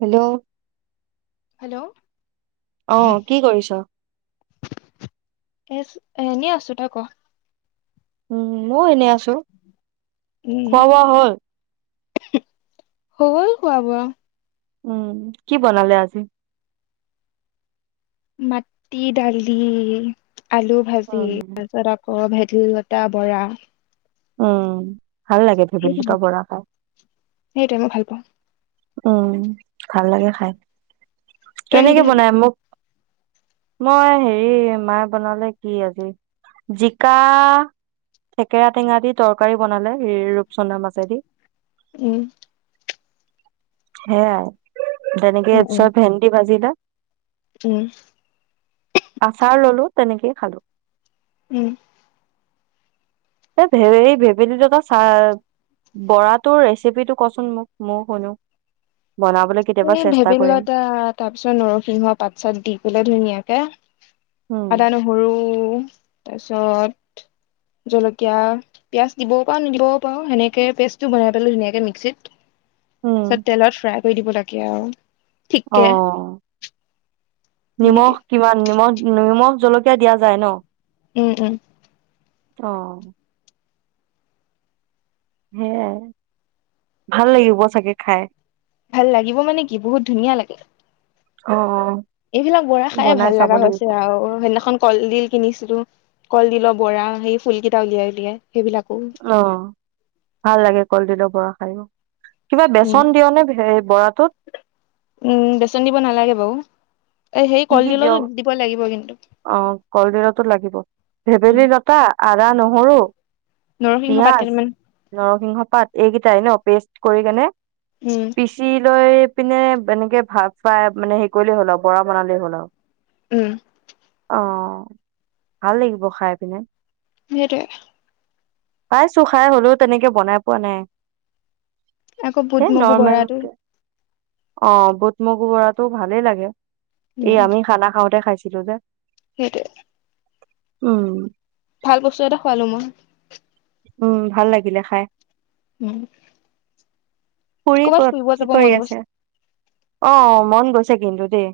Hello. Hello অ', কি কৰিছোঁ? এচ, এনে আছোঁ। তোই ক? উম, মই এনে আ চো, উম খোৱা-বোৱা হ'ল? হ'ল খোৱা-বোৱা। উম। কি বনালে আজি? মাটি দালি। আলু ভাজি। ‌ উম তাৰ পাছত অ অ', ভেবেলিলতা বৰা। উম। ভাল লাগে, ভেবেলিলতা সেইবিলাকে বৰা খাই। সেইটোৱে মই ভাল পাওঁ উম, ভাল লাগে খাই। তই কেনেকে কিহেদি খালি বনাই, মোক মই হেৰি, মায়ে বনালে কি আজি। জিকা, থেকেৰা টেঙা দি তৰকাৰী বনালে ৰি ৰূপচন্দা মাছেদি। উম। সেয়াই। উম উম [unintelligible] ভেন্দি ভাজি এটা। উম আচাৰ ললোঁ। তেনেকে খালোঁ। উম। এই ভেবেলি ভেবেলিলতা চাহ, বৰাটোৰ ৰেচিপিটো কচোন মোক ময়ো শুনো। বনাবলৈ কেতিয়াবা এই চেষ্টা কৰিম ভেবেলিলতা, তাৰ পিছত নৰসিংহ পাত-চাত দি পলাই ধুনীয়াকে। উম আদা-নহৰু তাৰপিছত জলকীয়া, পিয়াজ দিবও পাৰো, নিদিবও পাৰো। সেনেকে পেষ্টটো বনাই পেলে ধুনীয়াকে মিক্সিত উম পিছত তেলত ফ্ৰাই কৰি দিব লাগে। কি আৰু? অ ঠিককে সেনেকে নিমখ কিমান? নিমখ-নিমখ জলকীয়া দিয়া যায় ন? উম উম অ সেয়া, ভাল লাগিব চাগে খাই? ভাল লাগিব মানে কি? বহুত ধুনীয়া লাগে। অ-অ এইবিলাক বৰা খাই ভাল লগা হৈছে আউ। সেইদিনাখন কলদিল কিনিছিলো। কলডিলৰ বৰা, সেই ফুলকেইটা উলিয়াই উলিয়াই সেইবিলাকো অ ভাল লাগে, কলডিলৰ বৰা খায়। কিবা উম বেচন দিয়নে হে বৰাটোত? উম বেচন দিব নালাগে বাৰু এ সেই কি কি দিয় কলডিলতো দিব লাগিব কিন্তু। অ কলডিলতো লাগিব, উম ভেবেলী লতা আদা- নহৰু। নৰসিংহ পাত পিয়াজ, কেইটামান নৰসিংহ পাত এইকেইটাই ন? পেষ্ট কৰি কেনে উম পিচি লৈ পিনে এনেকে ভাত ফাই মানে হেৰি কৰিলে হ'ল আৰু বৰা বনালে হ'ল আউ উম অ, অ ভাল লাগিব খাই পিনে। সেইটোৱে পাইছো খাই হলেও তেনেকে বনাই পোৱা নাই। আকৌ বুট, সেই মগু নৰ্মেল বৰাটো অ বুট, মগু বৰাটো ভালেই লাগে। এই উম আমি খানা খাওঁতে খাইছো। [unintelligible] সেইটোৱে উম ভাল বস্তু এটা খোৱালো মই। উম ভাল লাগিলে খাই। উম খুৰি ক'ৰবাত ক'ত, ফুৰিব কি যাব কৰি মন আছে? গৈছে অ মন গৈছে। [unintelligible]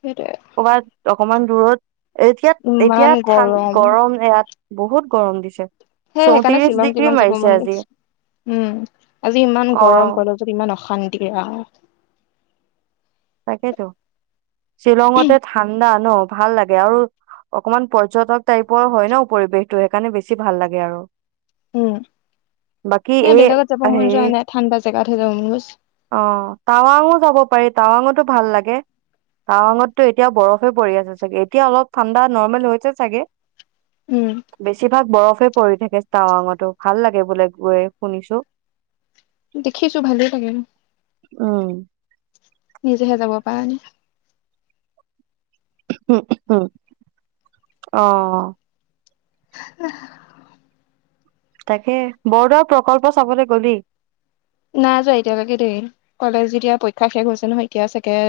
সেইটোৱে কৰবাত অকণমান [unintelligible] এতিয়াত এতিয়া ঠান গৰম ইয়াত। বহুত গৰম দিছে হেই সেইকাৰণে চৌত্ৰিশ ডিগ্ৰী শ্বিলং-তিলং যাব মাৰিছে মন আজি গৈছে, উম আজি ইমান অ গৰম কলেজত ইমান অশান্তি আ তাকেই তো'। শ্বিলঙতে ঠাণ্ডা ন ভাল লাগে আৰু অকমান পৰ্যটক টাইপৰ হয় ন পৰিৱেশটো সেইকাৰণে বেছি ভাল লাগে আৰু উম বাকী এ বেলেগত যাব হে মন যোৱা নাই ঠাণ্ডা জেগাতহে যাব মন গৈছে অ টাৱাং অ যাব পাৰি টাৱাঙতো ভাল লাগে টাৱাঙতো এতিয়া বৰফে পৰি আছে চাগে এতিয়া অলপ ঠাণ্ডা নৰ্মেল হৈছে চাগে উম বেছিভাগ বৰফে পৰি থাকে টাৱাঙতো ভাল লাগে বোলে গৈ শুনিছো দেখিছো ভালেই লাগে ন উম নিজহে যাব পাৰা নাই উ উম অ'। আহ [unintelligible] তাকে বৰদোৱা প্ৰকল্প চাবলৈ গলি নাই যোৱা এতিয়ালৈকে দেই, কলেজত যেতিয়া পৰীক্ষা শেষ হৈছে নহয়, এতিয়া চাগে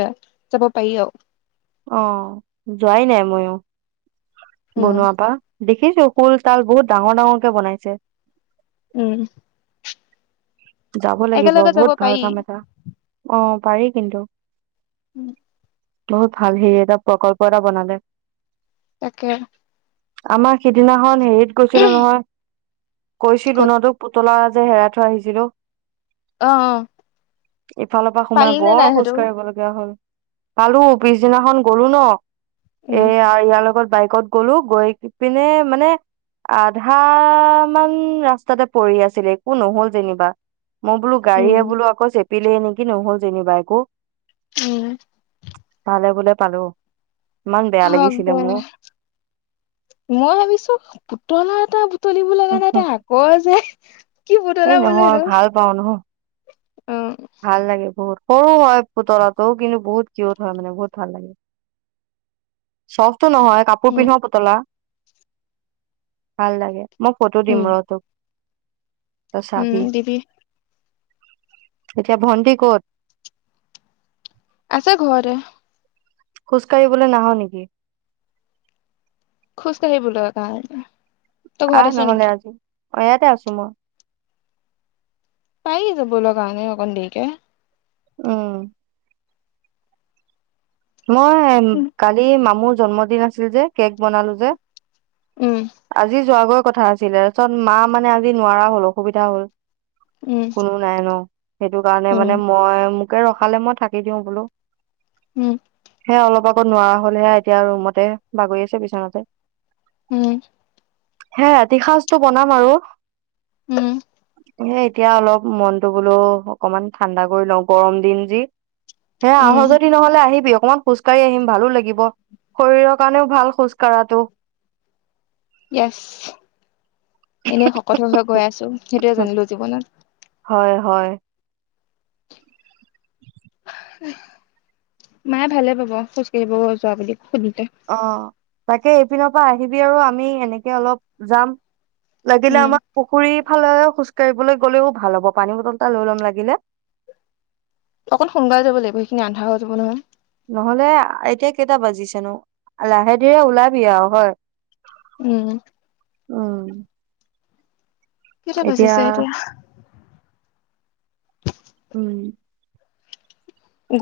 যাব পাৰি অ'। অ', যোৱাই নাই মইয়ো, উম বনোৱাৰ পৰা। দেখিছো হুল তাল বহুত ডাঙৰ ডাঙৰকে বনাইছে উম যাব লাগিব একেলগে যাব বহুত ভাল পাৰি কাম এটা অ পাৰি কিন্তু। উম বহুত ভাল, হেৰি এটা প্ৰকল্প এটা বনালে। তাকে আমাৰ সিদিনাখন হেৰিত গৈছিলো নহয় কৈছিল ক'ত ন তোক পুতলা যে হেৰাই থৈ আহিছিলো। অ ইফালৰ পৰা সোমাই পালি নে বৰ নাই খোজ সেইটো কাঢ়িব লগীয়া হল। পালো, পিছদিনাখন গলো ন। এ উম আৰু ইয়াৰ লগত বাইকত গ'লো গৈ পিনে মানে আধা মান ৰাস্তাতে পৰি আছিলে একো নহল যেনিবা মই বোলো উম গাড়ীয়ে বলো আকৌ চে পিলে নেকি নহল জেনী বা একো উম। ভালে বোলে পালো ইমান বেয়া হব লাগিছিলে মোৰ মই ভাবিছো পুতলা এটা তলিব লগা নাই ত আকৌ যে কি পুতলা এই বোলো নহয় সেইটো ভাল পাওঁ নহ অ ভাল লাগে বহুত সৰু হয় পুতলাটো কিন্তু বহুত কিউট হয় মানে বহুত ভাল লাগে চফ্টো নহয় কাপোৰ উম পিন্ধো পুতলা ভাল লাগে মই ফটো দিম উম ৰহ তোক তই উম চাবি দিবি এতিয়া ভণ্টি কত আছছে ঘৰতে খোজ কাঢ়িবলৈ নাহ নেকি খোজকাঢ়িবলৈ ভাল [unintelligible] আহ নহলে আজি অ ইয়াতে আছো মই পাই যে যাব লগা নে অকন দেৰিকে আহ মই উম কালি মামু জন্মদিন আছিল যে কেক বনালো যে উম আজি যোৱা গৈ কথা আছিলে চত মা মানে আজি নোৱাৰা হ'ল অসুবিধা হ'ল উম কোনো নাই ন সেইটো কাৰণে উম মানে মই কিয় ৰখালে মই থাকি দিওঁ বোলো সেয়া অলপ কত নোৱাৰা হ'লেহে এতিয়া ৰুমতে বাগৰি আছে বিছনাতে উম হে ৰাতি সাঁজটো বনাম আৰু উম এ এতিয়া অলপ মনটো বোলো অকমান ঠাণ্ডা কৰি লওঁ গৰম দিন যি হে উম আহঁ যদি নহলে আহিব অকনমান খোজ কাঢ়ি আহিম ভালো লাগিব শৰীৰৰ কাৰণেও ভাল খোজ কঢ়াটো এছ এনেই শকত হৈ হৈ গৈ আছো সেইটোয়ে জানিলো জীৱনত হয় হয় উ [inaudible] মায়ে ভালে পাব খোজ কাঢ়িব যোৱা বুলি সুধিলে অ তাকেই পিছপিনৰ পৰা আহিবি আৰু আমি এনেকে অলপ যাম। লাগিলে উম আমাক পুখুৰী ফালেৰে খোজ কাঢ়িবলৈ গলেও ভাল হ'ব। পানী বটল এটা লৈ লম লাগিলে। অকণ সোনকালে যাব লাগিব। সেইখিনি আন্ধাৰ হৈ যাব নহয়। নহলে আ, এতিয়া কেইটা বাজিছেনোঁ লাহে-ধীৰে ওলাবি আৰু হয়। উম। উম। কেইটা বাজিছে এতিয়া। উম।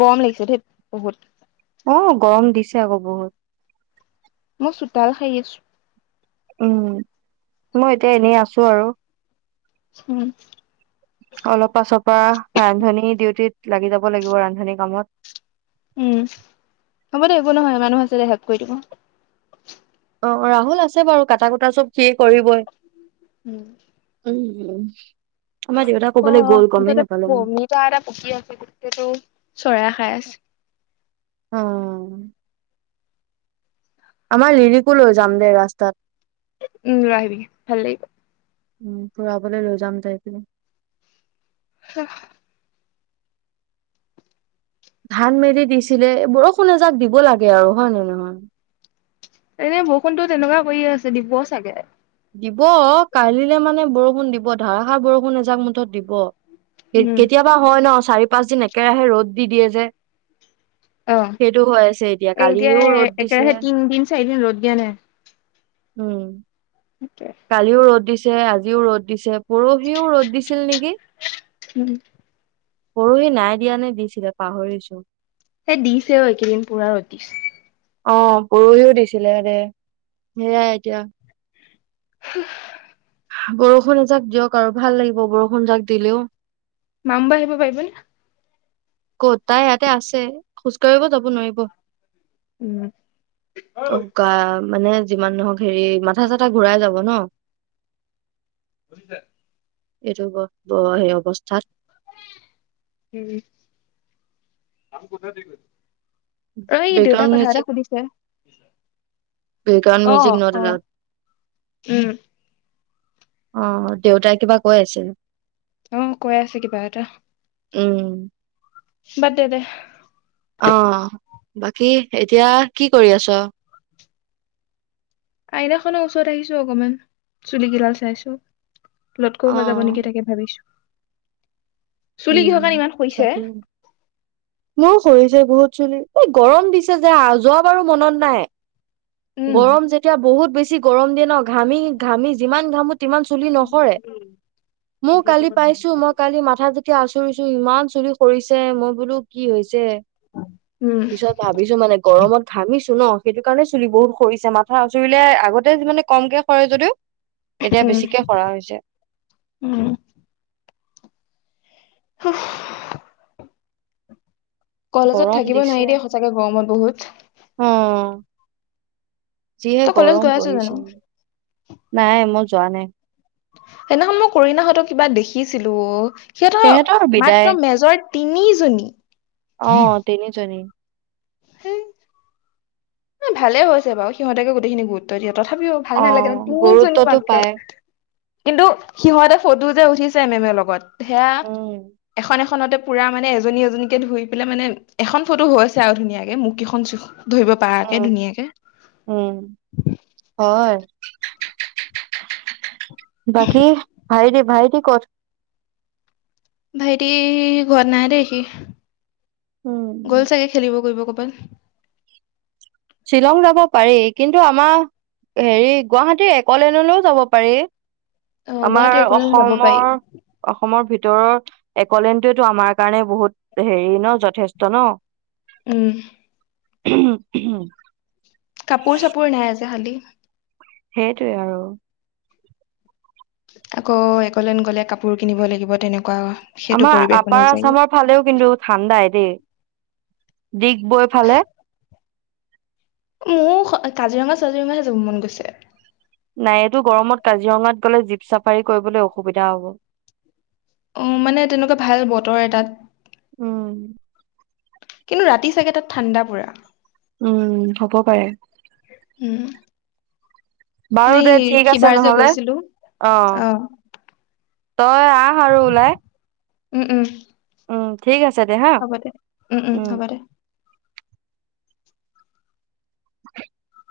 গৰম লাগিছে। ধেত, বহুত অ, গৰম দিছে আকৌ বহুত। মই চুতাল সাৰি আছো উম, মই এতিয়া এনে আছো আৰু উম। অলপ পাছৰ পৰা ৰান্ধনী ডিউটিত লাগি যাব লাগিব। ৰান্ধনী কামত। উম, হ'ব দে একো নহয়। মানুহ আছে দে হেল্প কৰি দিব। অ, ৰাহুল আছে বাৰু কাটা-কুটা চব সিয়ে কৰিবই। উম। উমহ। অ', অ, মুঠতে অমিতা এটা পকি আছিলে। গোটেইটো চৰাই খাই আছ অ। আমাৰ লিৰিক লৈ যাম দে ৰাস্তাত। উম, লৈ আহিবি ভাল লাগিব। উম, ফুৰাবলৈ লৈ যাম তাইক উ। হাহ। ধান মেলি দিছিলে। বৰষুণে এজাক দিব লাগে আৰু হয় নে নহয়। এনে বৰষুণতো তেনেকুৱা কৰিয়ে আছে। দিব চাগে। দিব, কালিলে মানে বৰষুণ দিব ধাৰাষাৰ বৰষুণ এজাক মুঠত দিব। উম কে-কেতিয়াবা হয় ন চাৰি-পাঁচ দিন একেৰাহে ৰ'দ দি দিয়ে যে অ', সেইটো হৈ আছে এতিয়া এ-এতিয়া কালিও ৰ'দ দিছে একেৰাহে তিনদিন-চাৰিদিন ৰ'দ দিয়া নাই। উম। কালিও ৰ'দ দিছ ছে আজিও ৰ'দ দিছে পৰহিও ৰ'দ দিছিল নেকি। উম। পৰহি নাই দিয়া নে দিছিলে পাহৰিছোঁ। সে দিছেও, এইকেইদিন পুৰা ৰ'দ দিছ অ', পৰহিও দিছিলে দে। সেইয়াই এতিয়া হাহ। বৰষুণ এজাক দিয়ক আৰু ভাল লাগিব বৰষুণ যাক দিলেও। মাম বা আহিব পাৰিবনে? কত, তাই ইয়াতে আছে। খোজ কাঢ়িব যাব নোৱাৰিব। উম অঃ, [unintelligible] মানে যিমান নহওক হেৰি, মাথা চাথা ঘূৰাই যাব ন। [unintelligible] এইটো ব- বয়- অৱস্থাত [unintelligible] হুম, আমি ক'তে দি কৰিম? অই দেউতাই বেকগ্ৰাউণ্ড কথা এটা মিউজিক সুধিছে। বেকগ্ৰাউণ্ড মিউজিক অ', নট অ', এলাউড উম। অ', দেউতাই কিবা কৈ আছিল? অ' কৈ আছে কিবা এটা। উম। বাদ দে দে। অ', বাকী এতিয়া কি কৰি আছ'? আইনাখনৰ ওচৰত আহিছো অকণমান। চুলি কিডাল চাইছো। লটকৌ হৈ যাব অ নেকি তাকে ভাবিছো। চুলি উম, কিহৰ কাৰণে ইমান সৰিছে তাকে। মোৰো সৰিছে ছে বহুত চুলি। এই গৰম দিছে যে, যোৱাবাৰো মনত নাই? উম গৰম যেতিয়া বহুত বেছি যি গৰম দিয়ে ন, ঘামি ঘামি যিমান ঘামো তিমান চুলি নসৰে! মোৰ কালি পাইছো মই কালি মাথা এতিয়া আচুৰিছো ইমান চুলি সৰিছে মই বোলো কি হৈছে? যে, উম পিছত ভাবিছো মানে গৰমত ঘামিছো ন। সেইটো কাৰণেই চুলি বহুত সৰিছে মাথা আচুৰিলে আগতে মানে কমকে সৰে যদিও এতিয়া উম বেছিকে সৰা হৈছে। উম হুফ কলেজত গৰম থাকিব দিছে নোৱাৰি দেই সঁচাকে গৰমত বহুত। অ যিহে তই কলেজ গৰম গৈ আছ জানো পৰিছে। নাই মই যোৱা নাই। সেইদিনাখন মই কৰিণাহঁতৰ কিবা দেখিছিলো অ'। সিহঁতৰ তেহেতৰ বিদায় মাত্ৰ মেজৰ তিনিজনী। অ', তিনিজনী। এঃ ভালে হৈছে বাৰু সিহঁতকে গোটেইখিনি গুৰুত্ব দিয়ক তথাপিও ভাল অ নালাগে ন, তিনিজনী গুৰুত্বটো মাত্ৰ। পায় কিন্তু, সিহঁতে ফটো যে উঠিছে মেমৰ লগত সেয়া, উম এখন এখন ফোনতে পুৰা মানে এজনী এজনীকে ধুই পেলাই মানে এখন ফটো হৈ আছে আৰু ধুনীয়াকে মুখকেইখন ধৰিব পাৰি। উম উম হয়। বাকী ভাইটি ভাইটি ক'ত? ভাইটি ঘৰত নাই দেই সি। উম গ'ল চাগে খেলিব কৰিব কৰবাত। বাৰু। শ্বিলং যাব পাৰি কিন্তু আমাৰ হেৰি গুৱাহাটীৰ এক'লেণ্ডলৈয়ো যাব পাৰি। অ গুৱাহাটী আমাৰ একলেণ্ড যাব পাৰি অসমৰ অসমৰ ভিতৰত ভিতৰৰ এক'লেণ্ডটোয়েটো আমাৰ কাৰণে বহুত হেৰি নহ যথেষ্ট নহ। উম। হম হম। কাপোৰ-চাপোৰ নাই যে খালি। সেইটোৱে আৰু। আকৌ এক'লেণ্ড গ'লে কাপোৰ কিনিব লাগিব তেনেকুৱা। সেইটো আমাৰ পৰিৱেশ আপাৰ অনুযায়ী আছামৰ ফালেও কিন্তু ঠাণ্ডাই দেই। ডিগবৈ ফালে। মোৰ কাজিৰঙা চাজিৰঙাহে যাব মন গৈছে। নাই এইটো গৰমত কাজিৰঙাত গ'লে জীপ চাফাৰী কৰিবলৈ অসুবিধা হব। অ মানে তেনেকুৱা ভাল বতৰ এটাত। উম, কিন্তু ৰাতি চাগে তাত ঠাণ্ডা পুৰা। উম হ'ব পাৰে। উম। বাৰু নাই দে ঠিক আছে সিবাৰ যে নহ'লে গৈছিলো অ অ তই আহ আৰু উলাই। উম উম। উম ঠিক আছে। দে হা হ'ব দে উম উম হ'ব দে। [inaudible]